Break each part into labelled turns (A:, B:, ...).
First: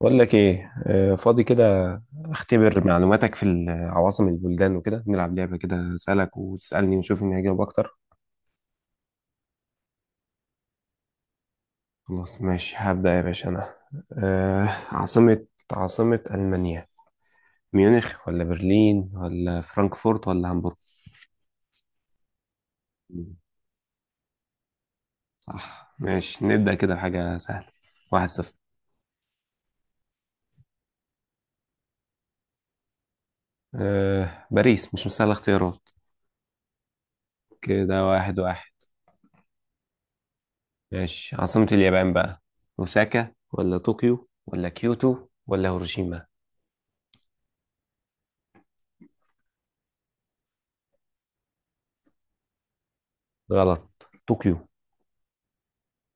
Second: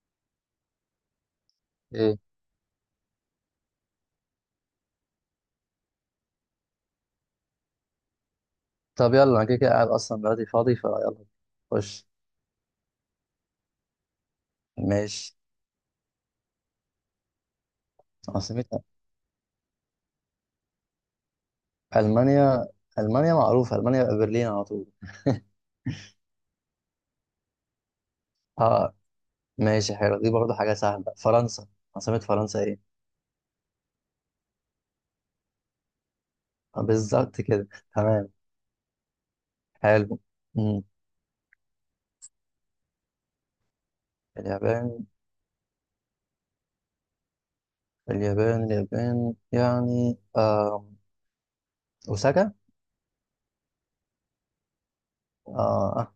A: بقول لك ايه. فاضي كده.
B: ايه،
A: اختبر معلوماتك في عواصم البلدان وكده، نلعب لعبة كده، اسالك وتسالني ونشوف مين هيجاوب اكتر.
B: طب يلا انا كده كده قاعد اصلا دلوقتي فاضي فيلا. خش.
A: خلاص ماشي، هبدأ يا باشا انا. آه،
B: ماشي.
A: عاصمة عاصمة ألمانيا؟ ميونخ ولا
B: عاصمتها،
A: برلين ولا فرانكفورت ولا هامبورغ؟
B: المانيا،
A: مم،
B: المانيا معروفه، المانيا يبقى برلين على طول.
A: صح، ماشي نبدأ كده حاجة سهلة. 1-0.
B: اه، ماشي، حلو، دي برضه حاجه سهله. فرنسا، عاصمه فرنسا ايه؟
A: باريس، مش مسألة اختيارات.
B: آه، بالظبط كده.
A: كده
B: تمام.
A: 1-1.
B: حلو. مم.
A: ماشي، عاصمة اليابان بقى، أوساكا ولا طوكيو ولا
B: اليابان
A: كيوتو ولا هيروشيما؟
B: اليابان اليابان يعني اوساكا.
A: غلط، طوكيو.
B: اه آه،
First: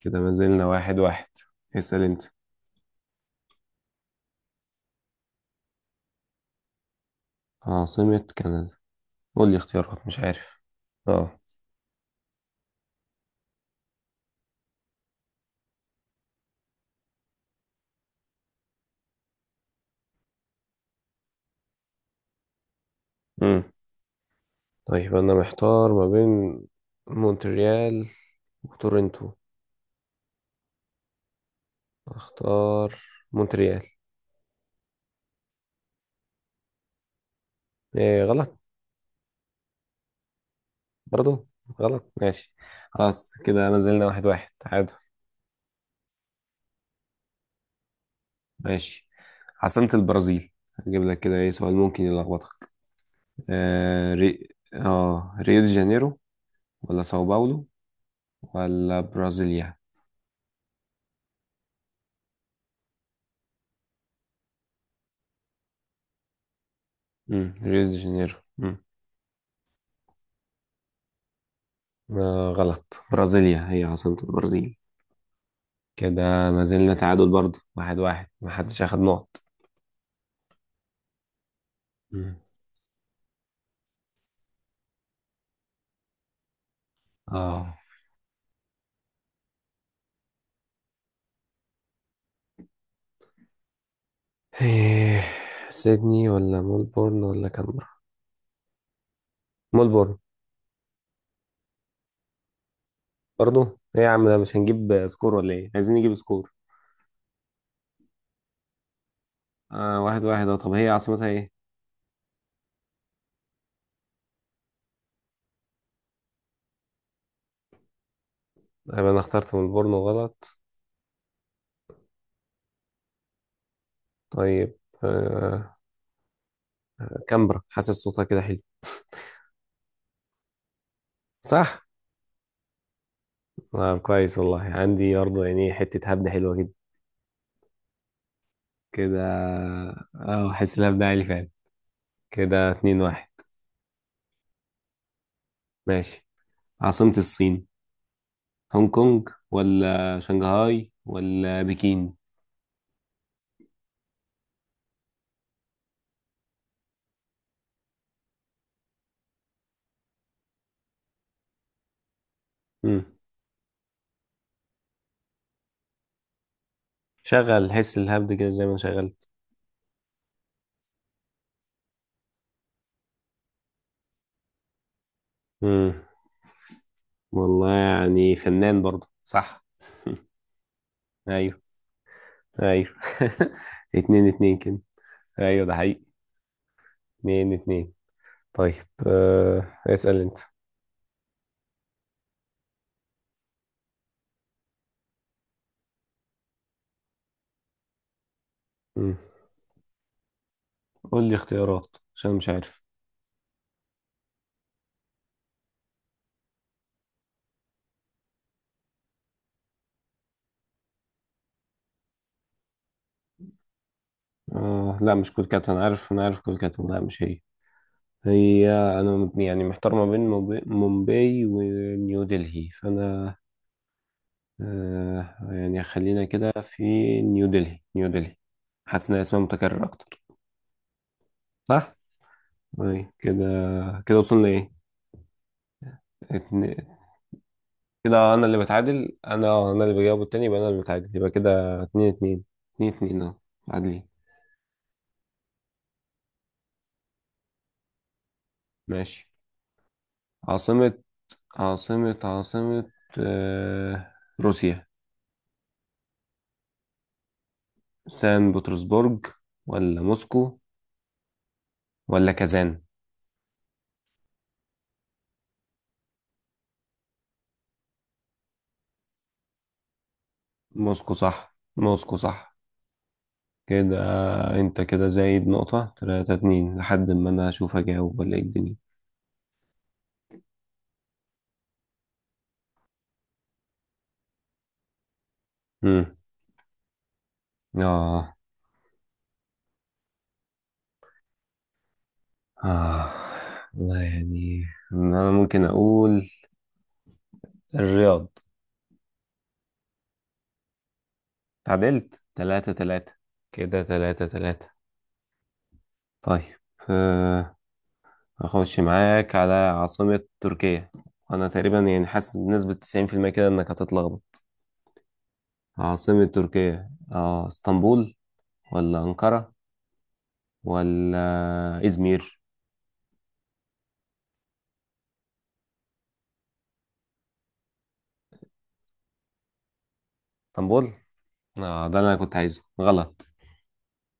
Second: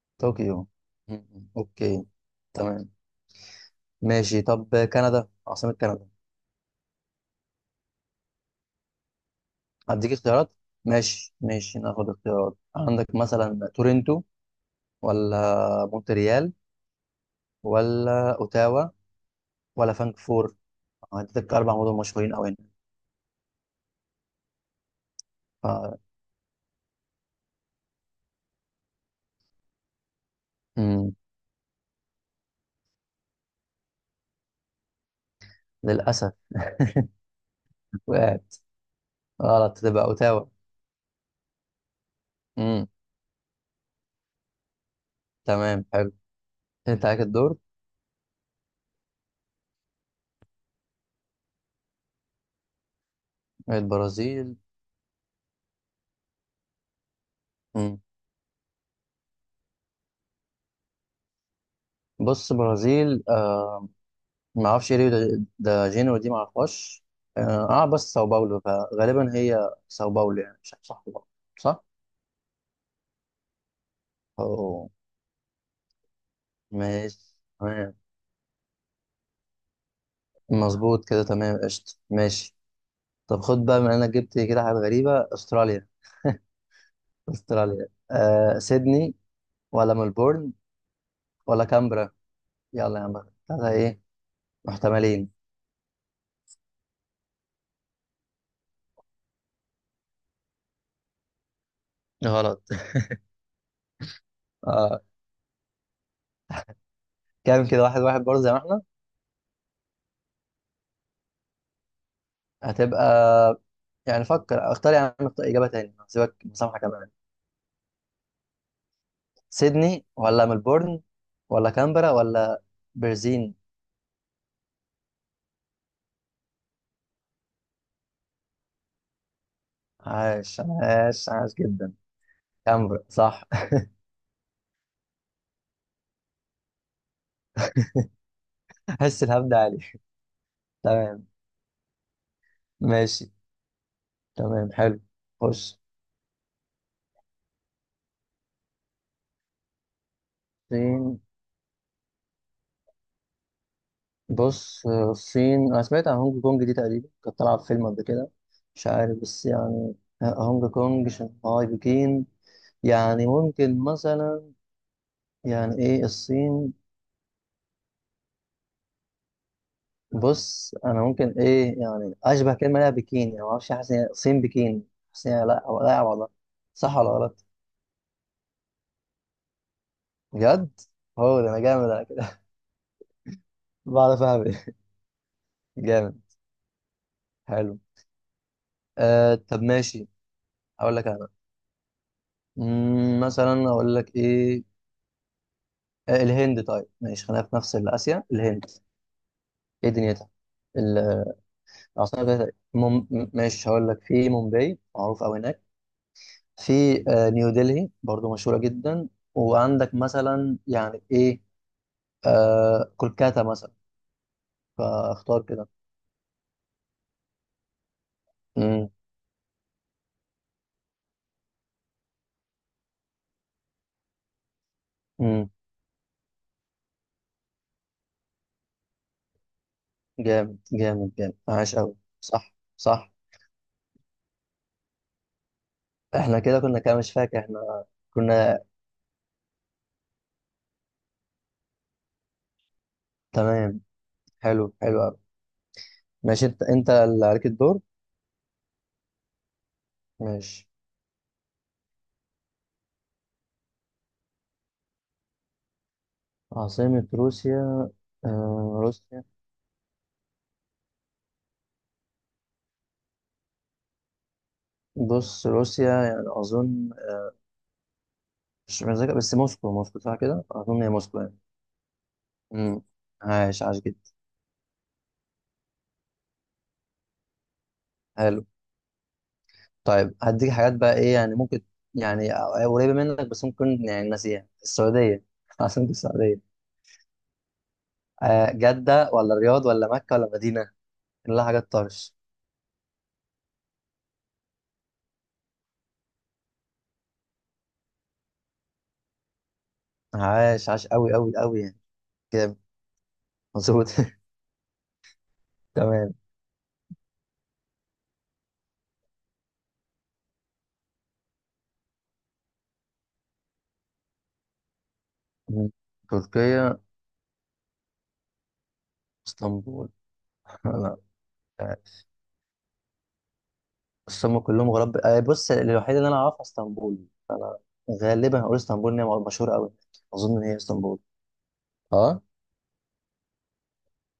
A: كده ما زلنا
B: طوكيو.
A: واحد
B: مم.
A: واحد اسأل
B: اوكي.
A: انت.
B: تمام. ماشي، طب كندا، عاصمه كندا؟
A: عاصمة كندا؟ قول لي اختيارات،
B: هديك
A: مش
B: اختيارات.
A: عارف.
B: مم. ماشي
A: اه.
B: ماشي ناخد اختيارات. عندك مثلا تورنتو ولا مونتريال ولا اوتاوا ولا فانكفور. هديتك اربع مدن مشهورين قوي هنا.
A: امم طيب أنا محتار
B: ف...
A: ما بين مونتريال وتورنتو.
B: مم.
A: اختار مونتريال.
B: للاسف،
A: ايه،
B: وقعت.
A: غلط؟
B: غلط، تبقى اوتاوا.
A: برضو غلط؟ ماشي
B: مم.
A: خلاص، كده ما زلنا واحد واحد تعادل.
B: تمام حلو. انت عليك الدور.
A: ماشي، عاصمة البرازيل. هجيب لك كده ايه سؤال ممكن يلخبطك. آه ري...
B: البرازيل.
A: اه، ريو دي جانيرو ولا ساو باولو
B: مم.
A: ولا برازيليا؟
B: بص برازيل ما اعرفش، ايه ريو ده, ده جينيرو دي، ما اعرفهاش. اه
A: ريو
B: آه،
A: دي
B: بس ساو
A: جانيرو.
B: باولو، فغالبا هي ساو باولو، يعني مش عارف صح ولا غلط. صح؟
A: آه غلط، برازيليا هي عاصمة البرازيل.
B: أوه.
A: كده ما زلنا تعادل
B: ماشي
A: برضو
B: تمام،
A: 1-1، ما حدش أخد نقط.
B: مظبوط كده تمام، قشطة
A: مم.
B: ماشي. طب خد بقى، من انا جبت كده حاجات غريبة، استراليا.
A: اه،
B: استراليا سيدني ولا ملبورن ولا كامبرا؟ يلا يا عم، ثلاثة ايه
A: إيه،
B: محتملين.
A: سيدني ولا ملبورن ولا كامبرا؟ ملبورن.
B: غلط.
A: برضو؟ ايه يا عم، ده مش
B: اه،
A: هنجيب سكور ولا ايه، عايزين نجيب سكور.
B: كام كده؟ واحد واحد برضه زي ما احنا.
A: آه 1-1، اه طب هي عاصمتها ايه؟
B: هتبقى، يعني فكر، اختار، يعني اختار اجابة تاني، هسيبك مسامحة كمان.
A: يبقى انا اخترت ملبورن
B: سيدني ولا
A: غلط؟
B: ملبورن ولا كامبرا ولا برزين؟
A: طيب، آه كامبرا، حاسس صوتها كده حلو.
B: عاش عاش عاش
A: صح؟
B: جدا. كامبرا صح.
A: آه كويس والله، عندي برضه يعني حتة هبدة حلوة كده. كده،
B: حس الهبد عالي.
A: اه حاسس ان ابدا عالي
B: تمام
A: فعلا. كده 2-1.
B: ماشي، تمام حلو. بص.
A: ماشي، عاصمة الصين؟ هونج كونج ولا شنغهاي
B: الصين.
A: ولا بكين؟
B: بص الصين، انا سمعت عن هونج كونج دي، تقريبا كانت طالعه في فيلم قبل كده، مش عارف بس يعني، هونج كونج شنغهاي بكين،
A: مم.
B: يعني ممكن مثلا، يعني ايه الصين.
A: شغل حس الهبد كده زي ما شغلت.
B: بص انا ممكن ايه، يعني اشبه كلمه ليها بكين، يعني ما اعرفش، حاسس إن هي الصين بكين، حاسس إن هي، لا لا
A: مم.
B: والله. صح ولا غلط؟
A: والله يعني فنان برضو، صح.
B: بجد. هو ده، انا
A: ايوه.
B: جامد على كده.
A: ايوه.
B: بعرف
A: اتنين
B: اعمل
A: اتنين
B: إيه.
A: كده. ايوه ده حقيقي.
B: جامد.
A: اتنين
B: حلو.
A: اتنين. طيب.
B: طب
A: آه.
B: ماشي،
A: اسأل انت.
B: اقول لك انا، مثلا اقول لك ايه، الهند، طيب ماشي خلينا في نفس آسيا، الهند
A: مم.
B: ايه دنيتها؟ ال-
A: قول لي اختيارات
B: العاصمة
A: عشان
B: بتاعتها
A: مش
B: إيه؟
A: عارف.
B: ماشي هقول لك، في مومباي، معروف أوي هناك، في نيو دلهي برضو مشهورة جدا، وعندك مثلا يعني ايه، كولكاتا مثلا.
A: آه لا، مش
B: فاختار
A: كولكات،
B: كده.
A: انا عارف، انا عارف كولكات، لا مش هي. هي،
B: امم.
A: أنا يعني محتار ما بين مومباي ونيو دلهي، فأنا آه
B: امم.
A: يعني، خلينا كده في نيو دلهي، نيو دلهي. حاسس إن اسمها متكرر أكتر.
B: جامد جامد جامد، عاش
A: صح؟
B: أوي. صح
A: أي
B: صح.
A: كده. كده وصلنا إيه؟
B: احنا كده
A: اتن...
B: كنا كده، مش فاكر احنا
A: كده أنا اللي
B: كنا.
A: بتعادل، أنا اللي بجاوب التاني، يبقى أنا اللي بتعادل، يبقى كده 2-2. 2-2 أهو.
B: تمام،
A: عادلين.
B: حلو حلو أوي. ماشي، انت اللي عليك الدور.
A: ماشي.
B: ماشي.
A: عاصمة عاصمة آه روسيا.
B: عاصمة روسيا.
A: سان
B: روسيا،
A: بطرسبرج ولا موسكو ولا كازان؟
B: بص روسيا يعني أظن، مش متذكر، بس موسكو، موسكو صح كده، أظن هي
A: موسكو
B: موسكو يعني.
A: صح، موسكو صح.
B: امم. عاش عاش
A: كده
B: جدا.
A: انت كده زايد نقطة، 3-2، لحد ما انا اشوف اجاوب ولا ايه
B: حلو.
A: الدنيا.
B: طيب هديك حاجات بقى، إيه يعني ممكن، يعني قريبة منك، بس ممكن يعني ناسيها، السعودية. عاصمة
A: مم.
B: السعودية؟
A: اه.
B: جدة ولا الرياض ولا مكة ولا مدينة، كلها حاجات طرش.
A: اه والله يعني، انا ممكن اقول الرياض.
B: عاش عاش أوي أوي أوي يعني،
A: تعادلت
B: كده
A: 3-3. كده
B: مظبوط.
A: تلاتة تلاتة
B: تمام.
A: طيب. آه. اخش معاك على عاصمة تركيا. انا تقريبا يعني حاسس بنسبة 90% كده انك هتتلخبط.
B: مم.
A: عاصمة
B: تركيا،
A: تركيا، اه اسطنبول ولا انقرة
B: اسطنبول. لا،
A: ولا ازمير؟
B: بس هم كلهم غراب، بص الوحيدة اللي أنا أعرفها اسطنبول، فأنا غالبا هقول اسطنبول، إن هي مشهورة أوي، أظن إن هي
A: اسطنبول؟
B: اسطنبول.
A: اه ده اللي انا
B: اه،
A: كنت عايزه، غلط.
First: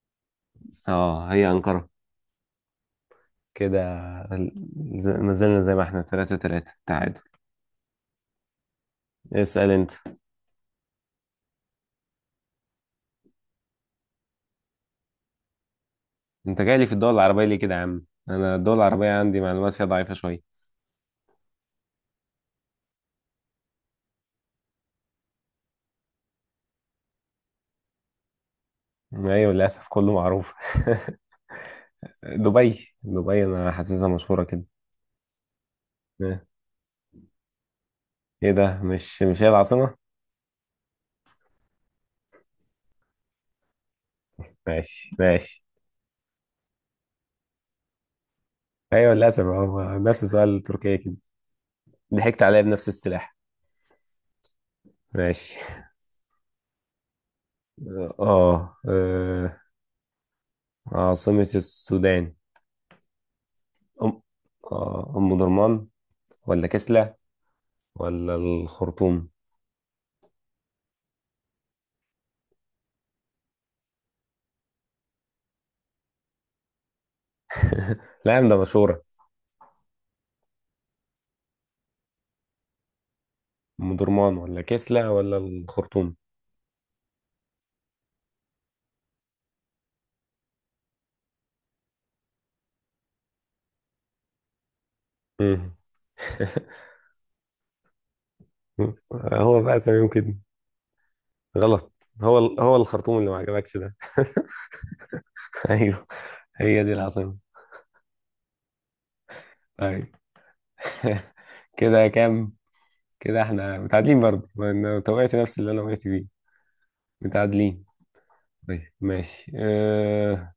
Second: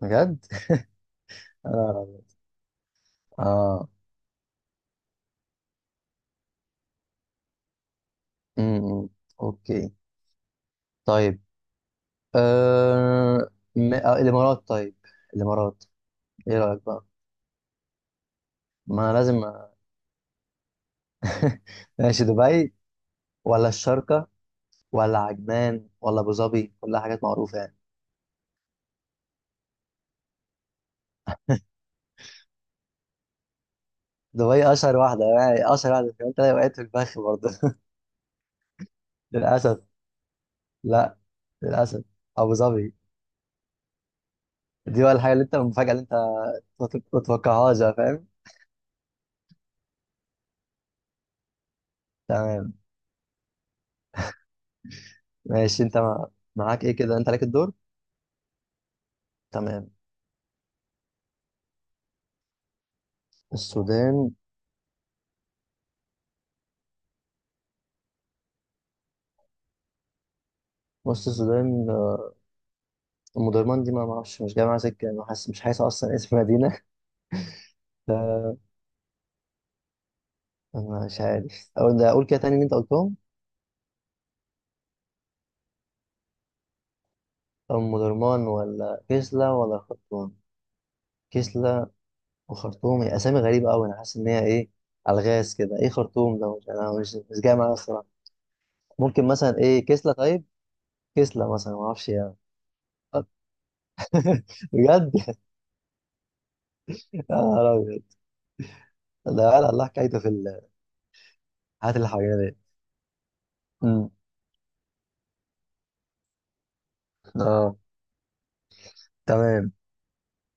B: بجد؟
A: اه، هي انقرة.
B: أنا،
A: كده
B: اه،
A: ال- ما زلنا زي ما احنا، 3-3 تعادل.
B: امم،
A: اسأل انت.
B: اوكي، طيب. آه... الامارات، طيب الامارات. ايه
A: انت جاي
B: رايك
A: لي في
B: بقى،
A: الدول العربية ليه كده يا عم؟ انا الدول العربية
B: ما
A: عندي
B: لازم
A: معلومات فيها ضعيفة شوية.
B: ماشي، دبي ولا الشارقه ولا عجمان ولا ابو ظبي، كلها حاجات معروفه يعني.
A: ايوه للأسف كله معروف. دبي، دبي انا حاسسها مشهورة كده.
B: دبي اشهر واحده، يعني اشهر واحده،
A: اه.
B: انت وقعت في الفخ برضه.
A: ايه ده، مش هي
B: للاسف.
A: العاصمة؟
B: لا، للاسف، ابو ظبي. دي، ولا
A: ماشي
B: الحاجة اللي انت،
A: ماشي.
B: المفاجأة اللي انت ما تتوقعهاش بقى، فاهم.
A: ايوه للأسف هو نفس سؤال تركيا كده، ضحكت عليا
B: تمام
A: بنفس السلاح. ماشي.
B: ماشي، انت معاك ايه كده، انت عليك الدور.
A: اه
B: تمام.
A: عاصمة السودان. أم،
B: السودان.
A: أم درمان ولا كسلة ولا الخرطوم؟
B: بص السودان، ام درمان دي، ما اعرفش، مش جاي معاها سكة، انا حاسس، مش حاسس اصلا اسم مدينة.
A: لا يا عم ده مشهورة.
B: انا مش عارف اقول ده، اقول كده تاني اللي انت قلتهم.
A: أم درمان ولا كسلة ولا الخرطوم؟
B: ام درمان ولا كسلا ولا خرطوم. كسلا وخرطوم، هي اسامي غريبة قوي، انا حاسس ان هي ايه، الغاز
A: مم.
B: كده، ايه خرطوم ده، مش انا مش جاي معايا الصراحة. ممكن مثلا
A: هو بقى
B: ايه
A: سميهم
B: كسلا
A: كده.
B: طيب، كسلا مثلا ما اعرفش
A: غلط؟
B: يعني.
A: هو الخرطوم اللي ما عجبكش ده؟
B: بجد.
A: أيوه، هي دي
B: يا
A: العاصمة.
B: نهار ابيض. ده قال الله
A: طيب.
B: حكايته في الحاجات
A: كده
B: اللي حوالينا
A: كام؟
B: دي.
A: كده احنا
B: أمم.
A: متعادلين برضه، ما انا توقعت نفس اللي انا وقعت فيه.
B: اه
A: متعادلين. طيب ماشي.
B: تمام.
A: أه...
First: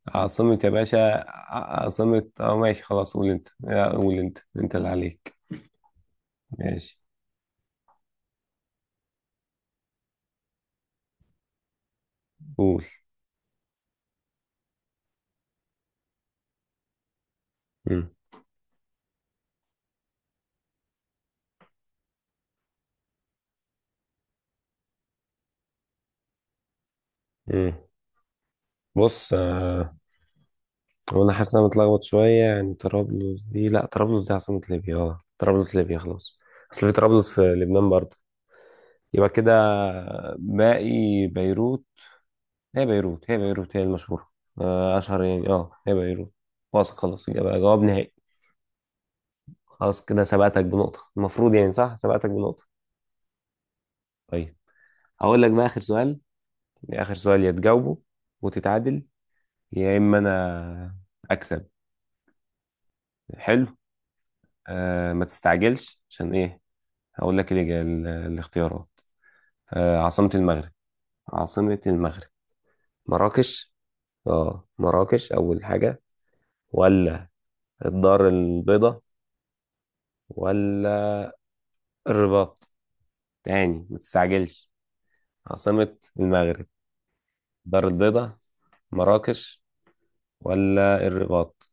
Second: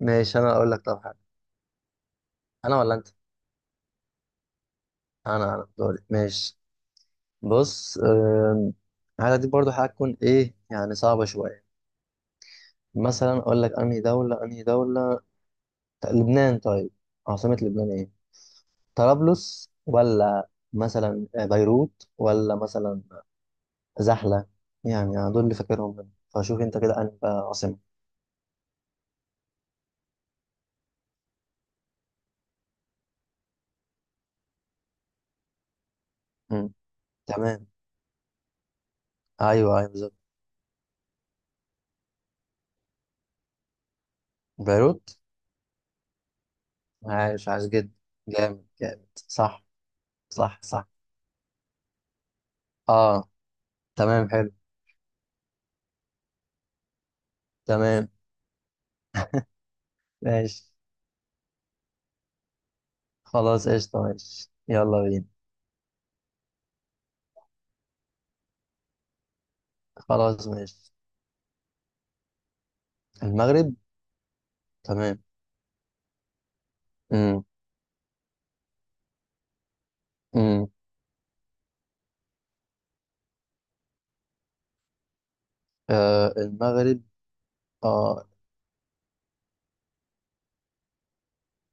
B: ماشي انا
A: عاصمة يا
B: اقول لك
A: باشا،
B: طب حاجه.
A: عاصمة، اه
B: انا
A: ماشي
B: ولا انت؟
A: خلاص. قول انت، لا قول انت، انت اللي عليك.
B: انا دوري، ماشي.
A: ماشي
B: بص الحاجه دي برضو هتكون ايه، يعني صعبه شويه.
A: قول.
B: مثلا اقول لك انهي دوله، انهي دوله، لبنان. طيب عاصمه لبنان
A: مم.
B: ايه؟ طرابلس ولا مثلا بيروت ولا مثلا زحله. يعني دول اللي فاكرهم منهم، فشوف انت كده انهي بقى
A: مم.
B: عاصمه.
A: بص وانا حاسس ان انا متلخبط شويه، يعني طرابلس دي، لا طرابلس دي عاصمه ليبيا، اه طرابلس ليبيا خلاص،
B: أمم.
A: اصل في طرابلس في
B: تمام.
A: لبنان برضه. يبقى كده
B: ايوه ايوه بالظبط.
A: باقي بيروت، هي بيروت هي المشهوره.
B: بيروت.
A: اشهر يعني، اه هي بيروت، واثق خلاص
B: عايش
A: يبقى
B: عايش
A: جواب
B: جدا،
A: نهائي.
B: جامد جامد، صح.
A: خلاص كده
B: صح
A: سبقتك
B: صح.
A: بنقطه، المفروض يعني صح سبقتك بنقطه.
B: اه، تمام حلو.
A: طيب. هقول لك بقى اخر سؤال، اخر سؤال، يا تجاوبه
B: تمام
A: وتتعادل، يا اما
B: ماشي،
A: انا اكسب. حلو.
B: خلاص قشطة، ماشي يلا
A: آه ما
B: بينا.
A: تستعجلش عشان ايه، هقول لك الاختيارات. آه عاصمة
B: خلاص،
A: المغرب.
B: ماشي.
A: عاصمة المغرب.
B: المغرب.
A: مراكش، اه
B: تمام.
A: مراكش أول حاجة، ولا
B: امم.
A: الدار البيضاء،
B: امم.
A: ولا الرباط. تاني، ما تستعجلش. عاصمة المغرب.
B: المغرب.
A: الدار
B: اه،
A: البيضاء، مراكش، ولا الرباط؟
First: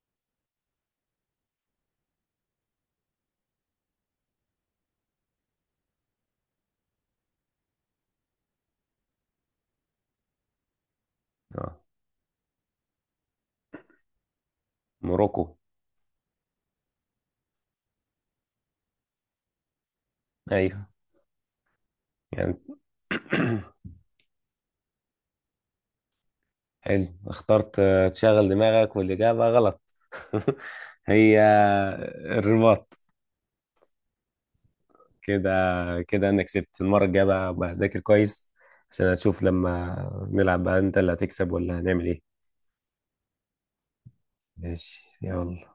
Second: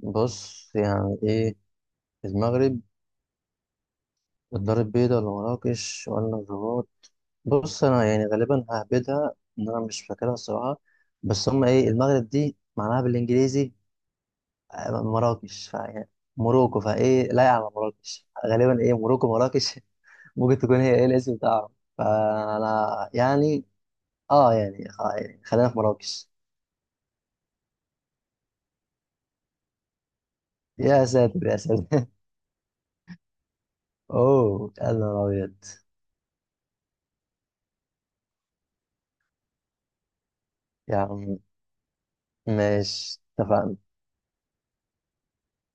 B: بص يعني ايه المغرب، الدار البيضاء ولا مراكش ولا الرباط. بص انا يعني غالبا ههبدها، ان انا مش فاكرها الصراحة، بس هما
A: اه
B: ايه، المغرب دي معناها بالانجليزي
A: موروكو.
B: مراكش، فيعني موروكو، فايه لايقة على مراكش، غالبا ايه موروكو مراكش. ممكن تكون
A: ايوه.
B: هي ايه الاسم بتاعهم،
A: يعني.
B: فانا يعني، اه يعني, يعني خلينا في مراكش.
A: حلو اخترت. تشغل دماغك والإجابة غلط.
B: يا
A: هي
B: ساتر يا ساتر.
A: الرباط.
B: اوه يا نهار
A: كده.
B: ابيض.
A: كده انا كسبت، المره الجايه بقى بقى اذاكر كويس، عشان اشوف لما نلعب بقى
B: يا
A: انت اللي
B: عم،
A: هتكسب ولا هنعمل ايه.
B: ماشي اتفقنا.
A: ماشي يلا.